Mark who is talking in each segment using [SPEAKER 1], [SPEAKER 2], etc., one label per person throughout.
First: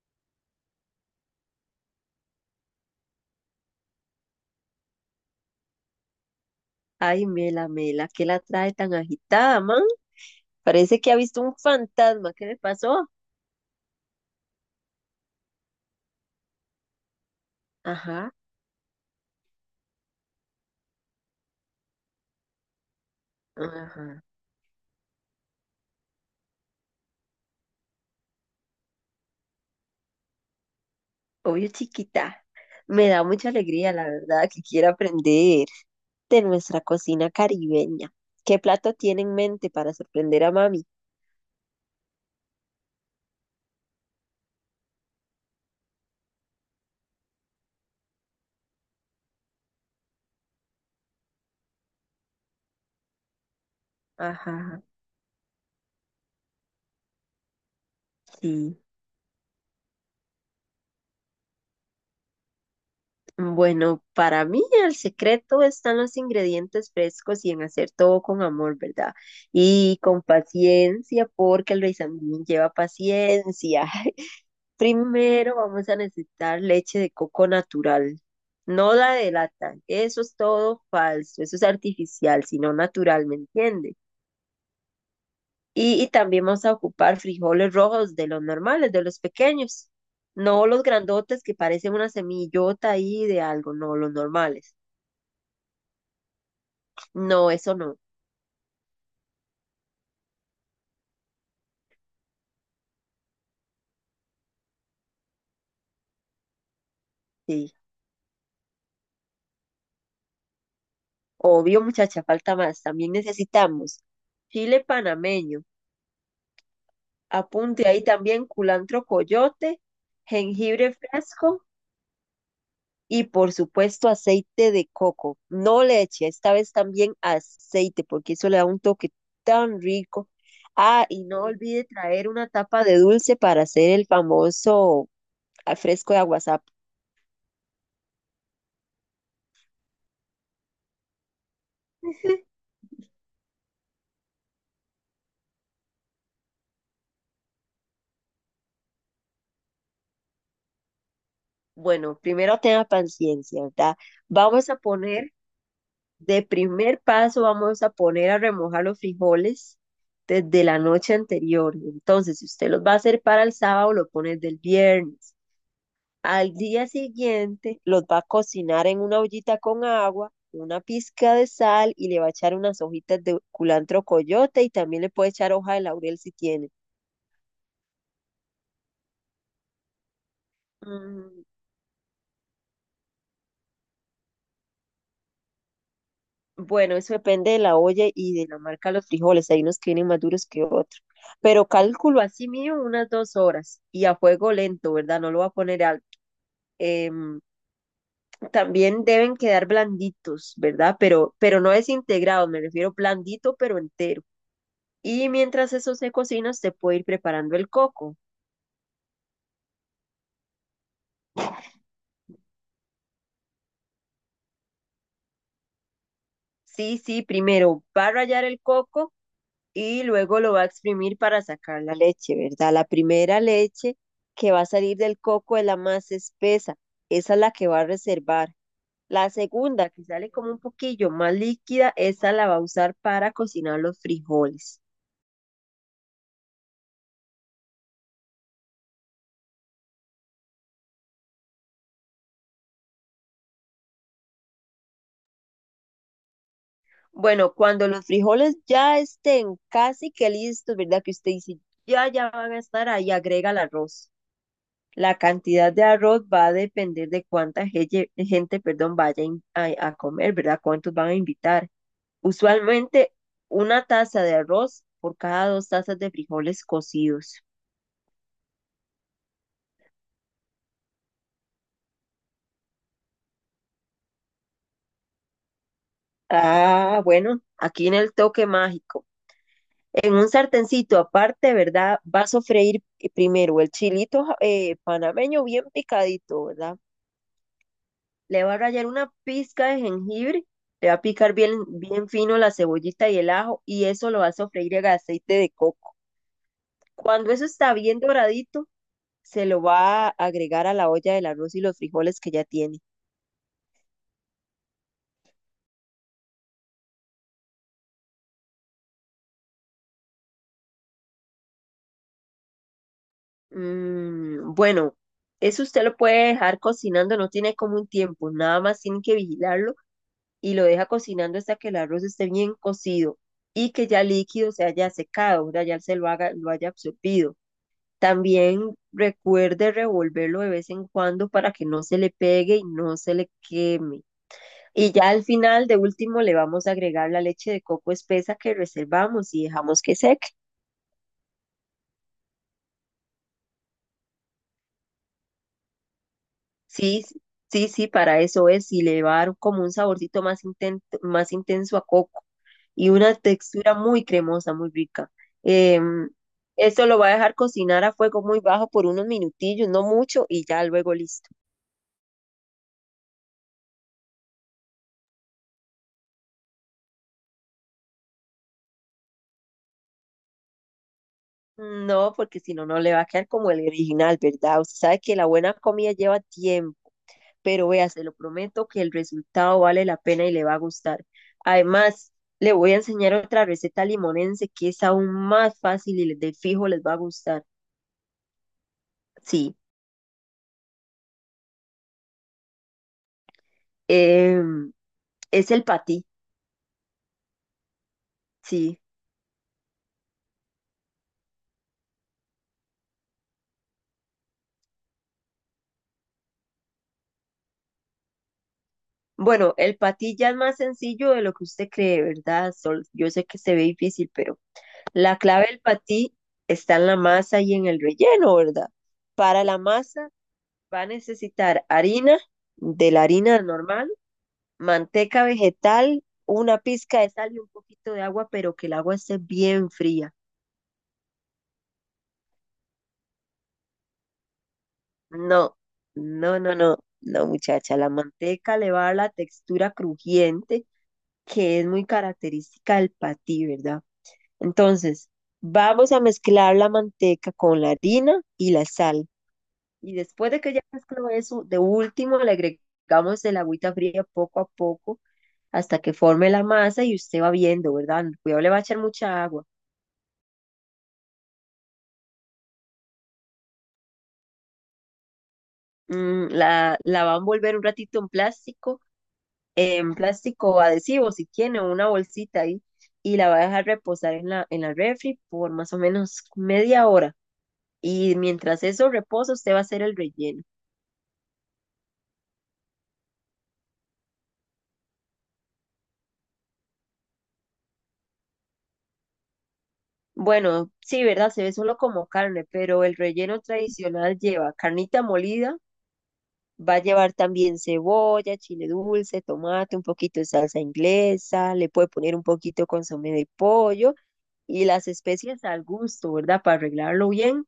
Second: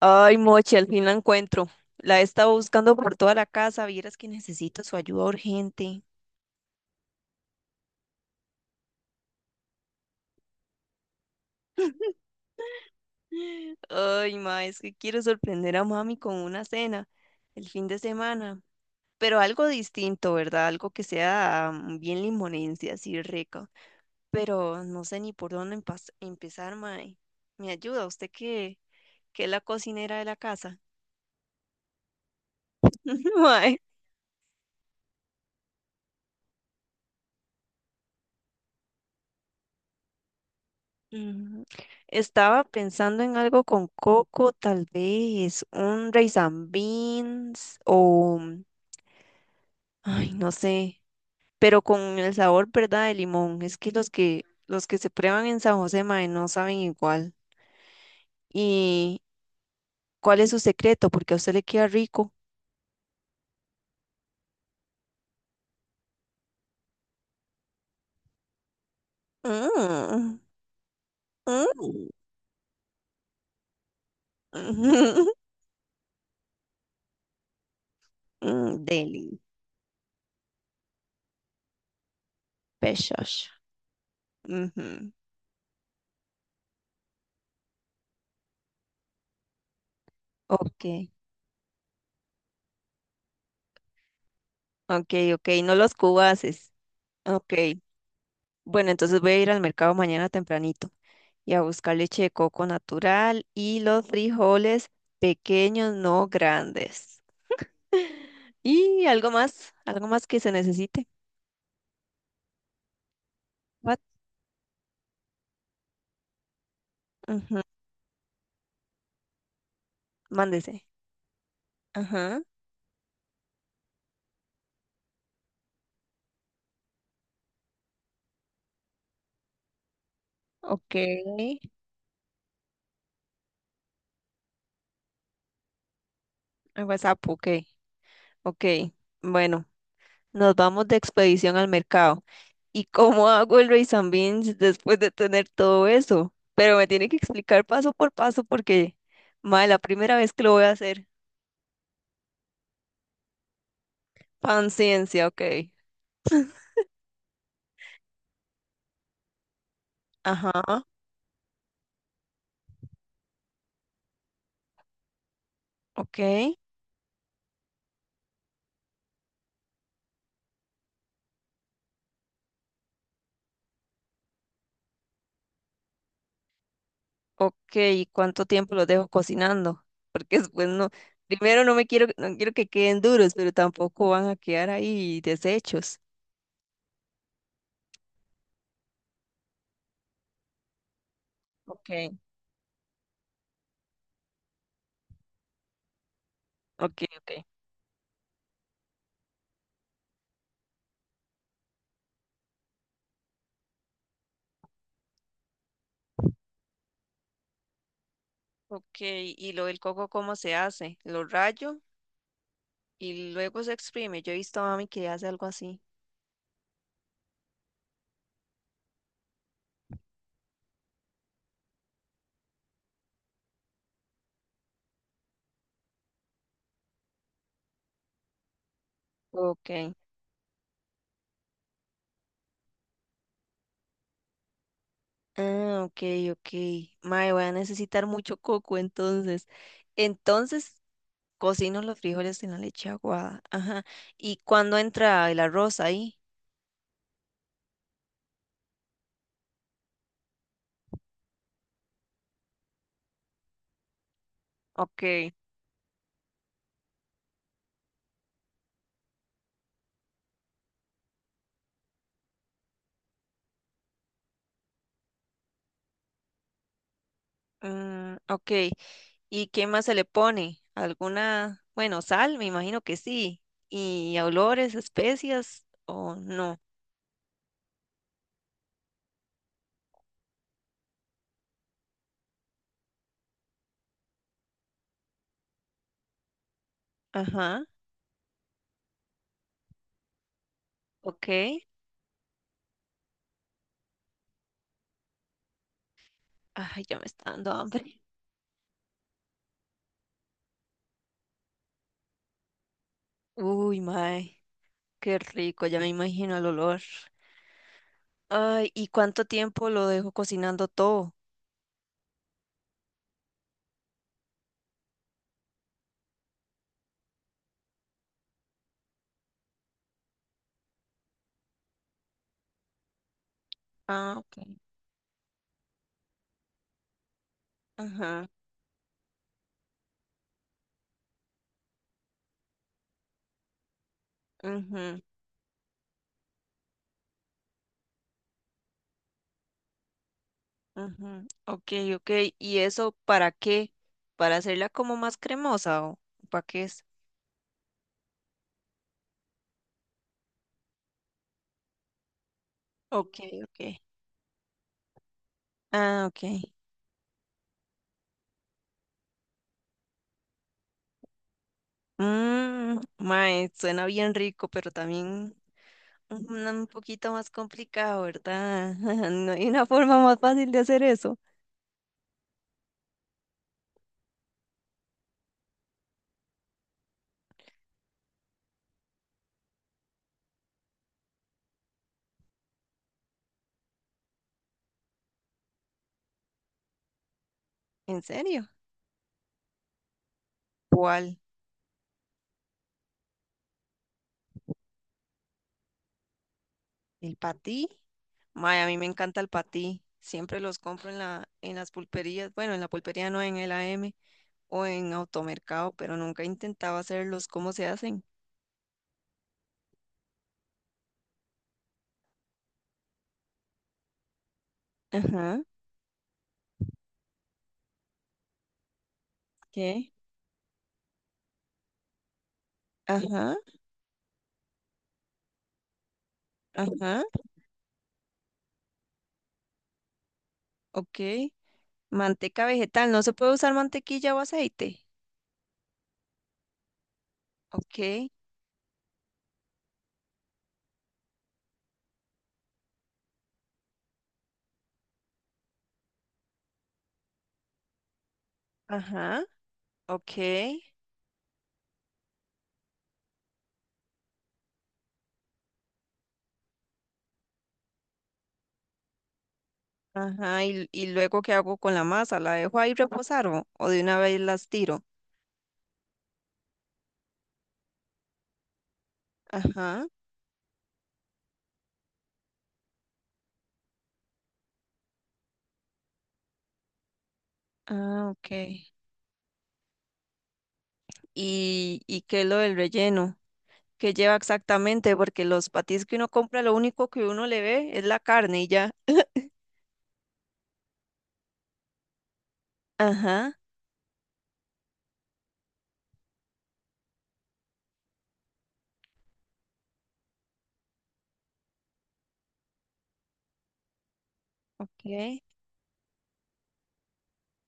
[SPEAKER 1] Ay, Mochi, al fin la encuentro. La he estado buscando por toda la casa. Vieras que necesito su ayuda urgente.
[SPEAKER 2] Ay, Mela, Mela, ¿qué la trae tan agitada, man? Parece que ha visto un fantasma. ¿Qué le pasó?
[SPEAKER 1] Ay, ma, es que quiero sorprender a mami con una cena el fin de
[SPEAKER 2] Ajá,
[SPEAKER 1] semana. Pero algo distinto, ¿verdad? Algo que sea bien limonense, así rico.
[SPEAKER 2] ajá.
[SPEAKER 1] Pero no sé ni por dónde empezar, ma. ¿Me ayuda usted que es la cocinera de la casa?
[SPEAKER 2] Obvio, chiquita. Me da mucha
[SPEAKER 1] Ma,
[SPEAKER 2] alegría, la verdad, que quiera aprender de nuestra cocina caribeña. ¿Qué plato tiene en mente para sorprender a mami?
[SPEAKER 1] ujú. Estaba pensando en algo con coco, tal vez un rice and beans o, ay, no sé, pero con el sabor, ¿verdad? De limón. Es que los que
[SPEAKER 2] Ajá,
[SPEAKER 1] los que se prueban en San José, mae, no saben igual.
[SPEAKER 2] sí.
[SPEAKER 1] ¿Y cuál es su secreto? Porque a usted le queda rico.
[SPEAKER 2] Bueno, para mí el secreto están los ingredientes frescos y en hacer todo con amor, ¿verdad? Y con
[SPEAKER 1] Mm,
[SPEAKER 2] paciencia,
[SPEAKER 1] mm,
[SPEAKER 2] porque el Luis
[SPEAKER 1] ujú,
[SPEAKER 2] lleva paciencia.
[SPEAKER 1] mm,
[SPEAKER 2] Primero vamos a necesitar leche de coco natural, no la
[SPEAKER 1] deli,
[SPEAKER 2] de lata. Eso es todo falso, eso es artificial, sino natural, ¿me
[SPEAKER 1] pechos.
[SPEAKER 2] entiende?
[SPEAKER 1] Ujú.
[SPEAKER 2] Y también vamos a ocupar frijoles rojos de los normales, de los pequeños, no los
[SPEAKER 1] Ok,
[SPEAKER 2] grandotes que parecen una semillota ahí de algo, no, los normales.
[SPEAKER 1] ok, ok, no los cubaces.
[SPEAKER 2] No,
[SPEAKER 1] Ok.
[SPEAKER 2] eso no,
[SPEAKER 1] Bueno, entonces voy a ir al mercado mañana tempranito y a buscar leche de coco natural y los frijoles pequeños, no grandes.
[SPEAKER 2] sí.
[SPEAKER 1] Y algo más que se necesite.
[SPEAKER 2] Obvio, muchacha, falta más. También necesitamos
[SPEAKER 1] What?
[SPEAKER 2] chile panameño,
[SPEAKER 1] Ujú,
[SPEAKER 2] apunte ahí también culantro coyote,
[SPEAKER 1] mándese.
[SPEAKER 2] jengibre fresco.
[SPEAKER 1] Ajá.
[SPEAKER 2] Y por supuesto aceite de coco, no leche, esta vez también aceite, porque eso le da un toque tan rico.
[SPEAKER 1] Ok.
[SPEAKER 2] Ah, y no olvide traer una tapa de dulce para hacer el famoso fresco de aguasap.
[SPEAKER 1] Ah, WhatsApp, ok. Ok. Bueno, nos vamos de expedición al mercado. ¿Y cómo hago el rice and beans después de tener todo eso? Pero me tiene que explicar paso por paso porque, madre, la primera vez que lo voy a hacer.
[SPEAKER 2] Bueno, primero tenga paciencia, ¿verdad? Vamos a
[SPEAKER 1] Panciencia,
[SPEAKER 2] poner,
[SPEAKER 1] ok.
[SPEAKER 2] de primer paso, vamos a poner a remojar los frijoles desde la
[SPEAKER 1] Ajá,
[SPEAKER 2] noche anterior. Entonces, si usted los va a hacer para el sábado, lo pone del viernes.
[SPEAKER 1] ok,
[SPEAKER 2] Al día siguiente los va a cocinar en una ollita con agua, una pizca de sal y le va a echar unas hojitas de culantro coyote y también le puede echar hoja de laurel si tiene.
[SPEAKER 1] ok. ¿Y cuánto tiempo los dejo cocinando? Porque después no,
[SPEAKER 2] Mm.
[SPEAKER 1] primero no quiero que queden duros, pero tampoco van a quedar ahí deshechos.
[SPEAKER 2] Bueno, eso depende de la olla y de la marca de los frijoles. Hay unos que vienen más duros que otros. Pero
[SPEAKER 1] Ok,
[SPEAKER 2] cálculo así mío unas 2 horas y a fuego lento, ¿verdad? No lo va a poner alto.
[SPEAKER 1] ok, ok.
[SPEAKER 2] Em, también deben quedar blanditos, ¿verdad? Pero no desintegrados, me refiero blandito pero entero. Y mientras eso se cocina, usted puede ir preparando el coco.
[SPEAKER 1] Ok, ¿y lo del coco cómo se hace? Lo rayo y luego se exprime. Yo he visto a mami que hace algo así.
[SPEAKER 2] Sí, sí, primero va a rallar el coco y luego lo va a exprimir para sacar la leche, ¿verdad? La primera leche que va a salir del coco es la más espesa, esa es la que va a reservar. La
[SPEAKER 1] Ok.
[SPEAKER 2] segunda, que sale como un poquillo más líquida, esa la va a usar para cocinar los frijoles.
[SPEAKER 1] Ah, ok, ok. Mae, voy a necesitar mucho coco entonces. Entonces, cocino los frijoles en la leche aguada. Ajá. ¿Y cuándo entra el arroz ahí?
[SPEAKER 2] Bueno, cuando los frijoles ya estén casi que listos, ¿verdad? Que usted dice, ya, ya van a estar ahí, agrega el arroz. La
[SPEAKER 1] Ok.
[SPEAKER 2] cantidad de arroz va a depender de gente, perdón, vaya a comer, ¿verdad? ¿Cuántos van a invitar? Usualmente una taza de arroz por cada 2 tazas de frijoles cocidos.
[SPEAKER 1] Mm, ok. ¿Y qué más se le pone? ¿Alguna, bueno, sal? Me imagino que sí. ¿Y olores, especias o no?
[SPEAKER 2] Ah, bueno, aquí en el toque mágico. En un sartencito aparte, ¿verdad? Vas a freír primero el panameño bien picadito, ¿verdad?
[SPEAKER 1] Ajá.
[SPEAKER 2] Le va a rallar una pizca de jengibre, le va a
[SPEAKER 1] Ok.
[SPEAKER 2] picar bien,
[SPEAKER 1] Ay,
[SPEAKER 2] bien fino la cebollita y el ajo y eso lo va a sofreír en aceite de coco.
[SPEAKER 1] ya me está
[SPEAKER 2] Cuando eso
[SPEAKER 1] dando
[SPEAKER 2] está
[SPEAKER 1] hambre.
[SPEAKER 2] bien doradito, se lo va a agregar a la olla del arroz y los frijoles que ya tiene.
[SPEAKER 1] Uy, mae. Qué rico, ya me imagino el olor. Ay, ¿y cuánto tiempo lo dejo cocinando todo?
[SPEAKER 2] Mm, bueno, eso usted lo puede dejar cocinando, no tiene como un tiempo, nada más tiene que vigilarlo y lo deja cocinando hasta que el arroz esté bien cocido y que ya el
[SPEAKER 1] Ah, ok.
[SPEAKER 2] líquido se haya secado, ¿verdad? Ya se lo haga, lo haya absorbido.
[SPEAKER 1] Ajá.
[SPEAKER 2] También recuerde revolverlo de vez en cuando para que no se le pegue y no se le queme. Y
[SPEAKER 1] Ujú.
[SPEAKER 2] ya al final, de último, le vamos a agregar la leche de coco espesa que reservamos y dejamos que seque.
[SPEAKER 1] Ujú, ok, ok. ¿Y eso para qué? ¿Para hacerla como más cremosa o para qué es?
[SPEAKER 2] Sí, s- sí, para eso es. Y le va a dar como un más intenso a coco y una
[SPEAKER 1] Ok,
[SPEAKER 2] textura
[SPEAKER 1] ok.
[SPEAKER 2] muy cremosa, muy rica.
[SPEAKER 1] Ah,
[SPEAKER 2] Em,
[SPEAKER 1] ok.
[SPEAKER 2] esto lo va a dejar cocinar a fuego muy bajo por unos minutillos, no mucho, y ya luego listo.
[SPEAKER 1] Mmm, mae, suena bien rico, pero también un poquito más complicado, ¿verdad? No hay una forma más fácil de hacer eso.
[SPEAKER 2] No, porque si no, no le va a quedar como el original, ¿verdad? Usted sabe que la buena comida lleva tiempo, pero vea, se lo prometo que el resultado vale la pena y le va a gustar. Además, le voy a enseñar otra receta limonense que es aún más fácil y de fijo les va a gustar.
[SPEAKER 1] ¿En serio?
[SPEAKER 2] Sí,
[SPEAKER 1] ¿Cuál?
[SPEAKER 2] em, es el patí,
[SPEAKER 1] ¿El patí? Mae, a mí
[SPEAKER 2] sí.
[SPEAKER 1] me encanta el patí. Siempre los compro en las pulperías. Bueno, en la pulpería no, en el AM o en automercado, pero nunca he intentado hacerlos. ¿Cómo se hacen?
[SPEAKER 2] Bueno, el patí ya es más sencillo de lo que usted cree, ¿verdad? Sol. Yo sé que se ve difícil, pero la
[SPEAKER 1] Ajá,
[SPEAKER 2] clave del patí está en la masa y en el relleno, ¿verdad? Para la
[SPEAKER 1] ok.
[SPEAKER 2] masa va a necesitar harina, de la
[SPEAKER 1] Ajá,
[SPEAKER 2] harina normal, manteca vegetal, una pizca
[SPEAKER 1] ajá,
[SPEAKER 2] de sal y un poquito de agua, pero que el agua esté bien fría.
[SPEAKER 1] ok. Manteca vegetal, no se puede usar mantequilla o aceite.
[SPEAKER 2] No, no, no, no, no, muchacha.
[SPEAKER 1] Ok,
[SPEAKER 2] La manteca le va a dar la textura crujiente que es muy característica del patí, ¿verdad? Entonces, vamos a mezclar la manteca con la harina y la sal.
[SPEAKER 1] ajá,
[SPEAKER 2] Y
[SPEAKER 1] ok,
[SPEAKER 2] después de que ya mezcló eso, de último le agregamos el agüita fría poco a poco hasta que forme la masa y usted va viendo, ¿verdad? Cuidado, le va a echar mucha agua.
[SPEAKER 1] ajá. ¿Y luego qué hago con la masa? ¿La dejo ahí reposar o de una vez las tiro?
[SPEAKER 2] Mm, la va a envolver un ratito
[SPEAKER 1] Ajá,
[SPEAKER 2] en plástico adhesivo, si tiene, o una bolsita ahí, y la va a dejar reposar en la refri por más o menos media hora.
[SPEAKER 1] ah,
[SPEAKER 2] Y
[SPEAKER 1] ok.
[SPEAKER 2] mientras eso reposa, usted va a hacer el relleno.
[SPEAKER 1] ¿Y qué es lo del relleno? ¿Qué lleva exactamente? Porque los patis que uno compra, lo único que uno le ve es la carne y ya.
[SPEAKER 2] Bueno, sí, ¿verdad? Se ve solo como carne, pero el
[SPEAKER 1] Ajá,
[SPEAKER 2] relleno tradicional lleva carnita molida. Va a llevar también cebolla, chile dulce, tomate, un poquito de salsa inglesa, le puede poner un poquito de consomé de pollo y las
[SPEAKER 1] ok,
[SPEAKER 2] especias al gusto, ¿verdad? Para arreglarlo bien.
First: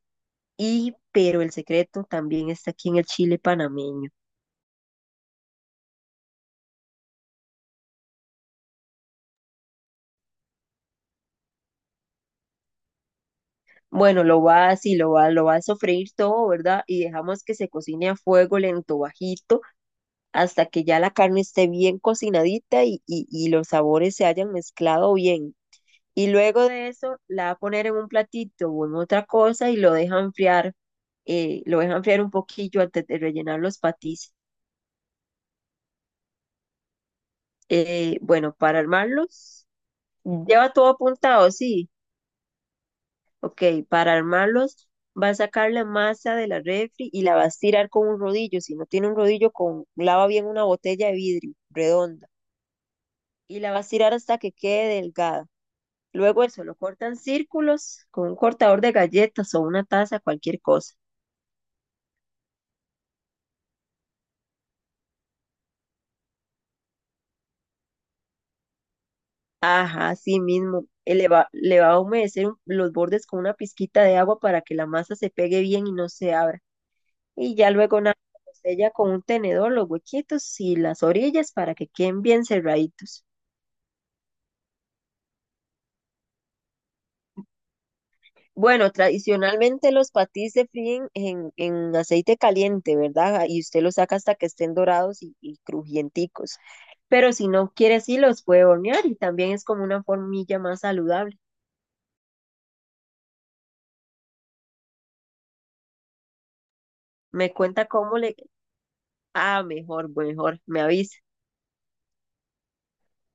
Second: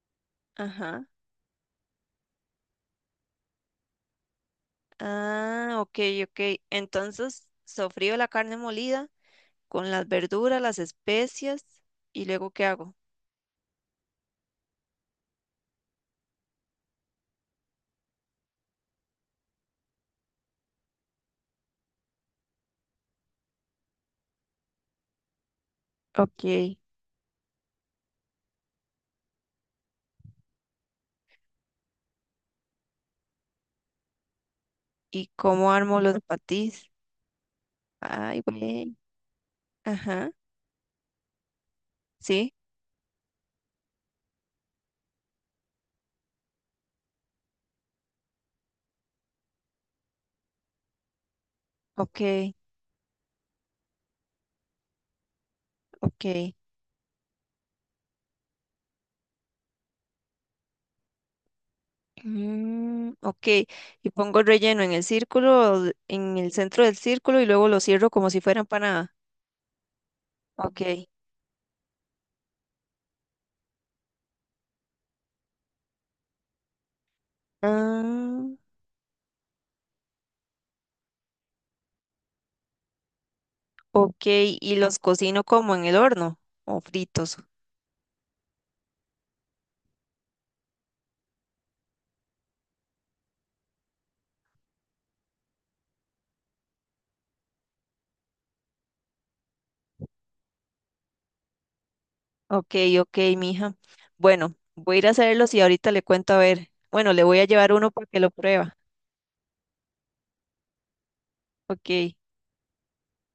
[SPEAKER 2] Y,
[SPEAKER 1] ajá.
[SPEAKER 2] pero el secreto también está aquí en el chile panameño.
[SPEAKER 1] Ah, ok, ok. Entonces, sofrío la carne molida con las verduras, las especias y luego ¿qué hago?
[SPEAKER 2] Bueno, lo va así, lo va a sofreír todo, ¿verdad? Y dejamos que se cocine a fuego lento, bajito, hasta que ya la carne esté bien cocinadita y los sabores se hayan mezclado bien. Y luego
[SPEAKER 1] Ok.
[SPEAKER 2] de eso la va a poner en un platito o en otra cosa y lo deja enfriar un poquillo antes de rellenar los patis.
[SPEAKER 1] ¿Y cómo armo los patís? Ay,
[SPEAKER 2] Bueno, para
[SPEAKER 1] güey.
[SPEAKER 2] armarlos,
[SPEAKER 1] Ajá.
[SPEAKER 2] lleva todo apuntado, sí.
[SPEAKER 1] Sí.
[SPEAKER 2] Ok, para armarlos va a sacar la masa de la refri y la va a estirar con un rodillo. Si no tiene un rodillo, con, lava bien una botella de vidrio
[SPEAKER 1] Ok,
[SPEAKER 2] redonda y la va a estirar hasta que quede delgada.
[SPEAKER 1] ok.
[SPEAKER 2] Luego eso lo cortan círculos con un cortador de galletas o una taza, cualquier cosa.
[SPEAKER 1] Mm, ok. Y pongo el relleno en el círculo, en el centro del círculo y luego lo cierro como si fuera empanada.
[SPEAKER 2] Ajá, sí
[SPEAKER 1] Ok.
[SPEAKER 2] mismo. Le va a los bordes con una pizquita de agua para que la masa se pegue bien y no se abra. Y ya luego nada,
[SPEAKER 1] Ah,
[SPEAKER 2] lo sella con un tenedor los huequitos y las orillas para que queden bien cerraditos.
[SPEAKER 1] ok. ¿Y los cocino como en el horno o fritos?
[SPEAKER 2] Bueno, tradicionalmente los patís se fríen en aceite caliente, ¿verdad? Y usted los saca hasta que estén dorados y crujienticos. Pero si no quiere, sí los puede hornear y también es como una formilla más saludable.
[SPEAKER 1] Ok, ok, mija. Bueno, voy a ir a hacerlos y ahorita le cuento a ver. Bueno, le voy a
[SPEAKER 2] Me
[SPEAKER 1] llevar
[SPEAKER 2] cuenta
[SPEAKER 1] uno para
[SPEAKER 2] cómo
[SPEAKER 1] que lo
[SPEAKER 2] le...
[SPEAKER 1] prueba.
[SPEAKER 2] Ah, mejor, mejor, me avisa.
[SPEAKER 1] Ok,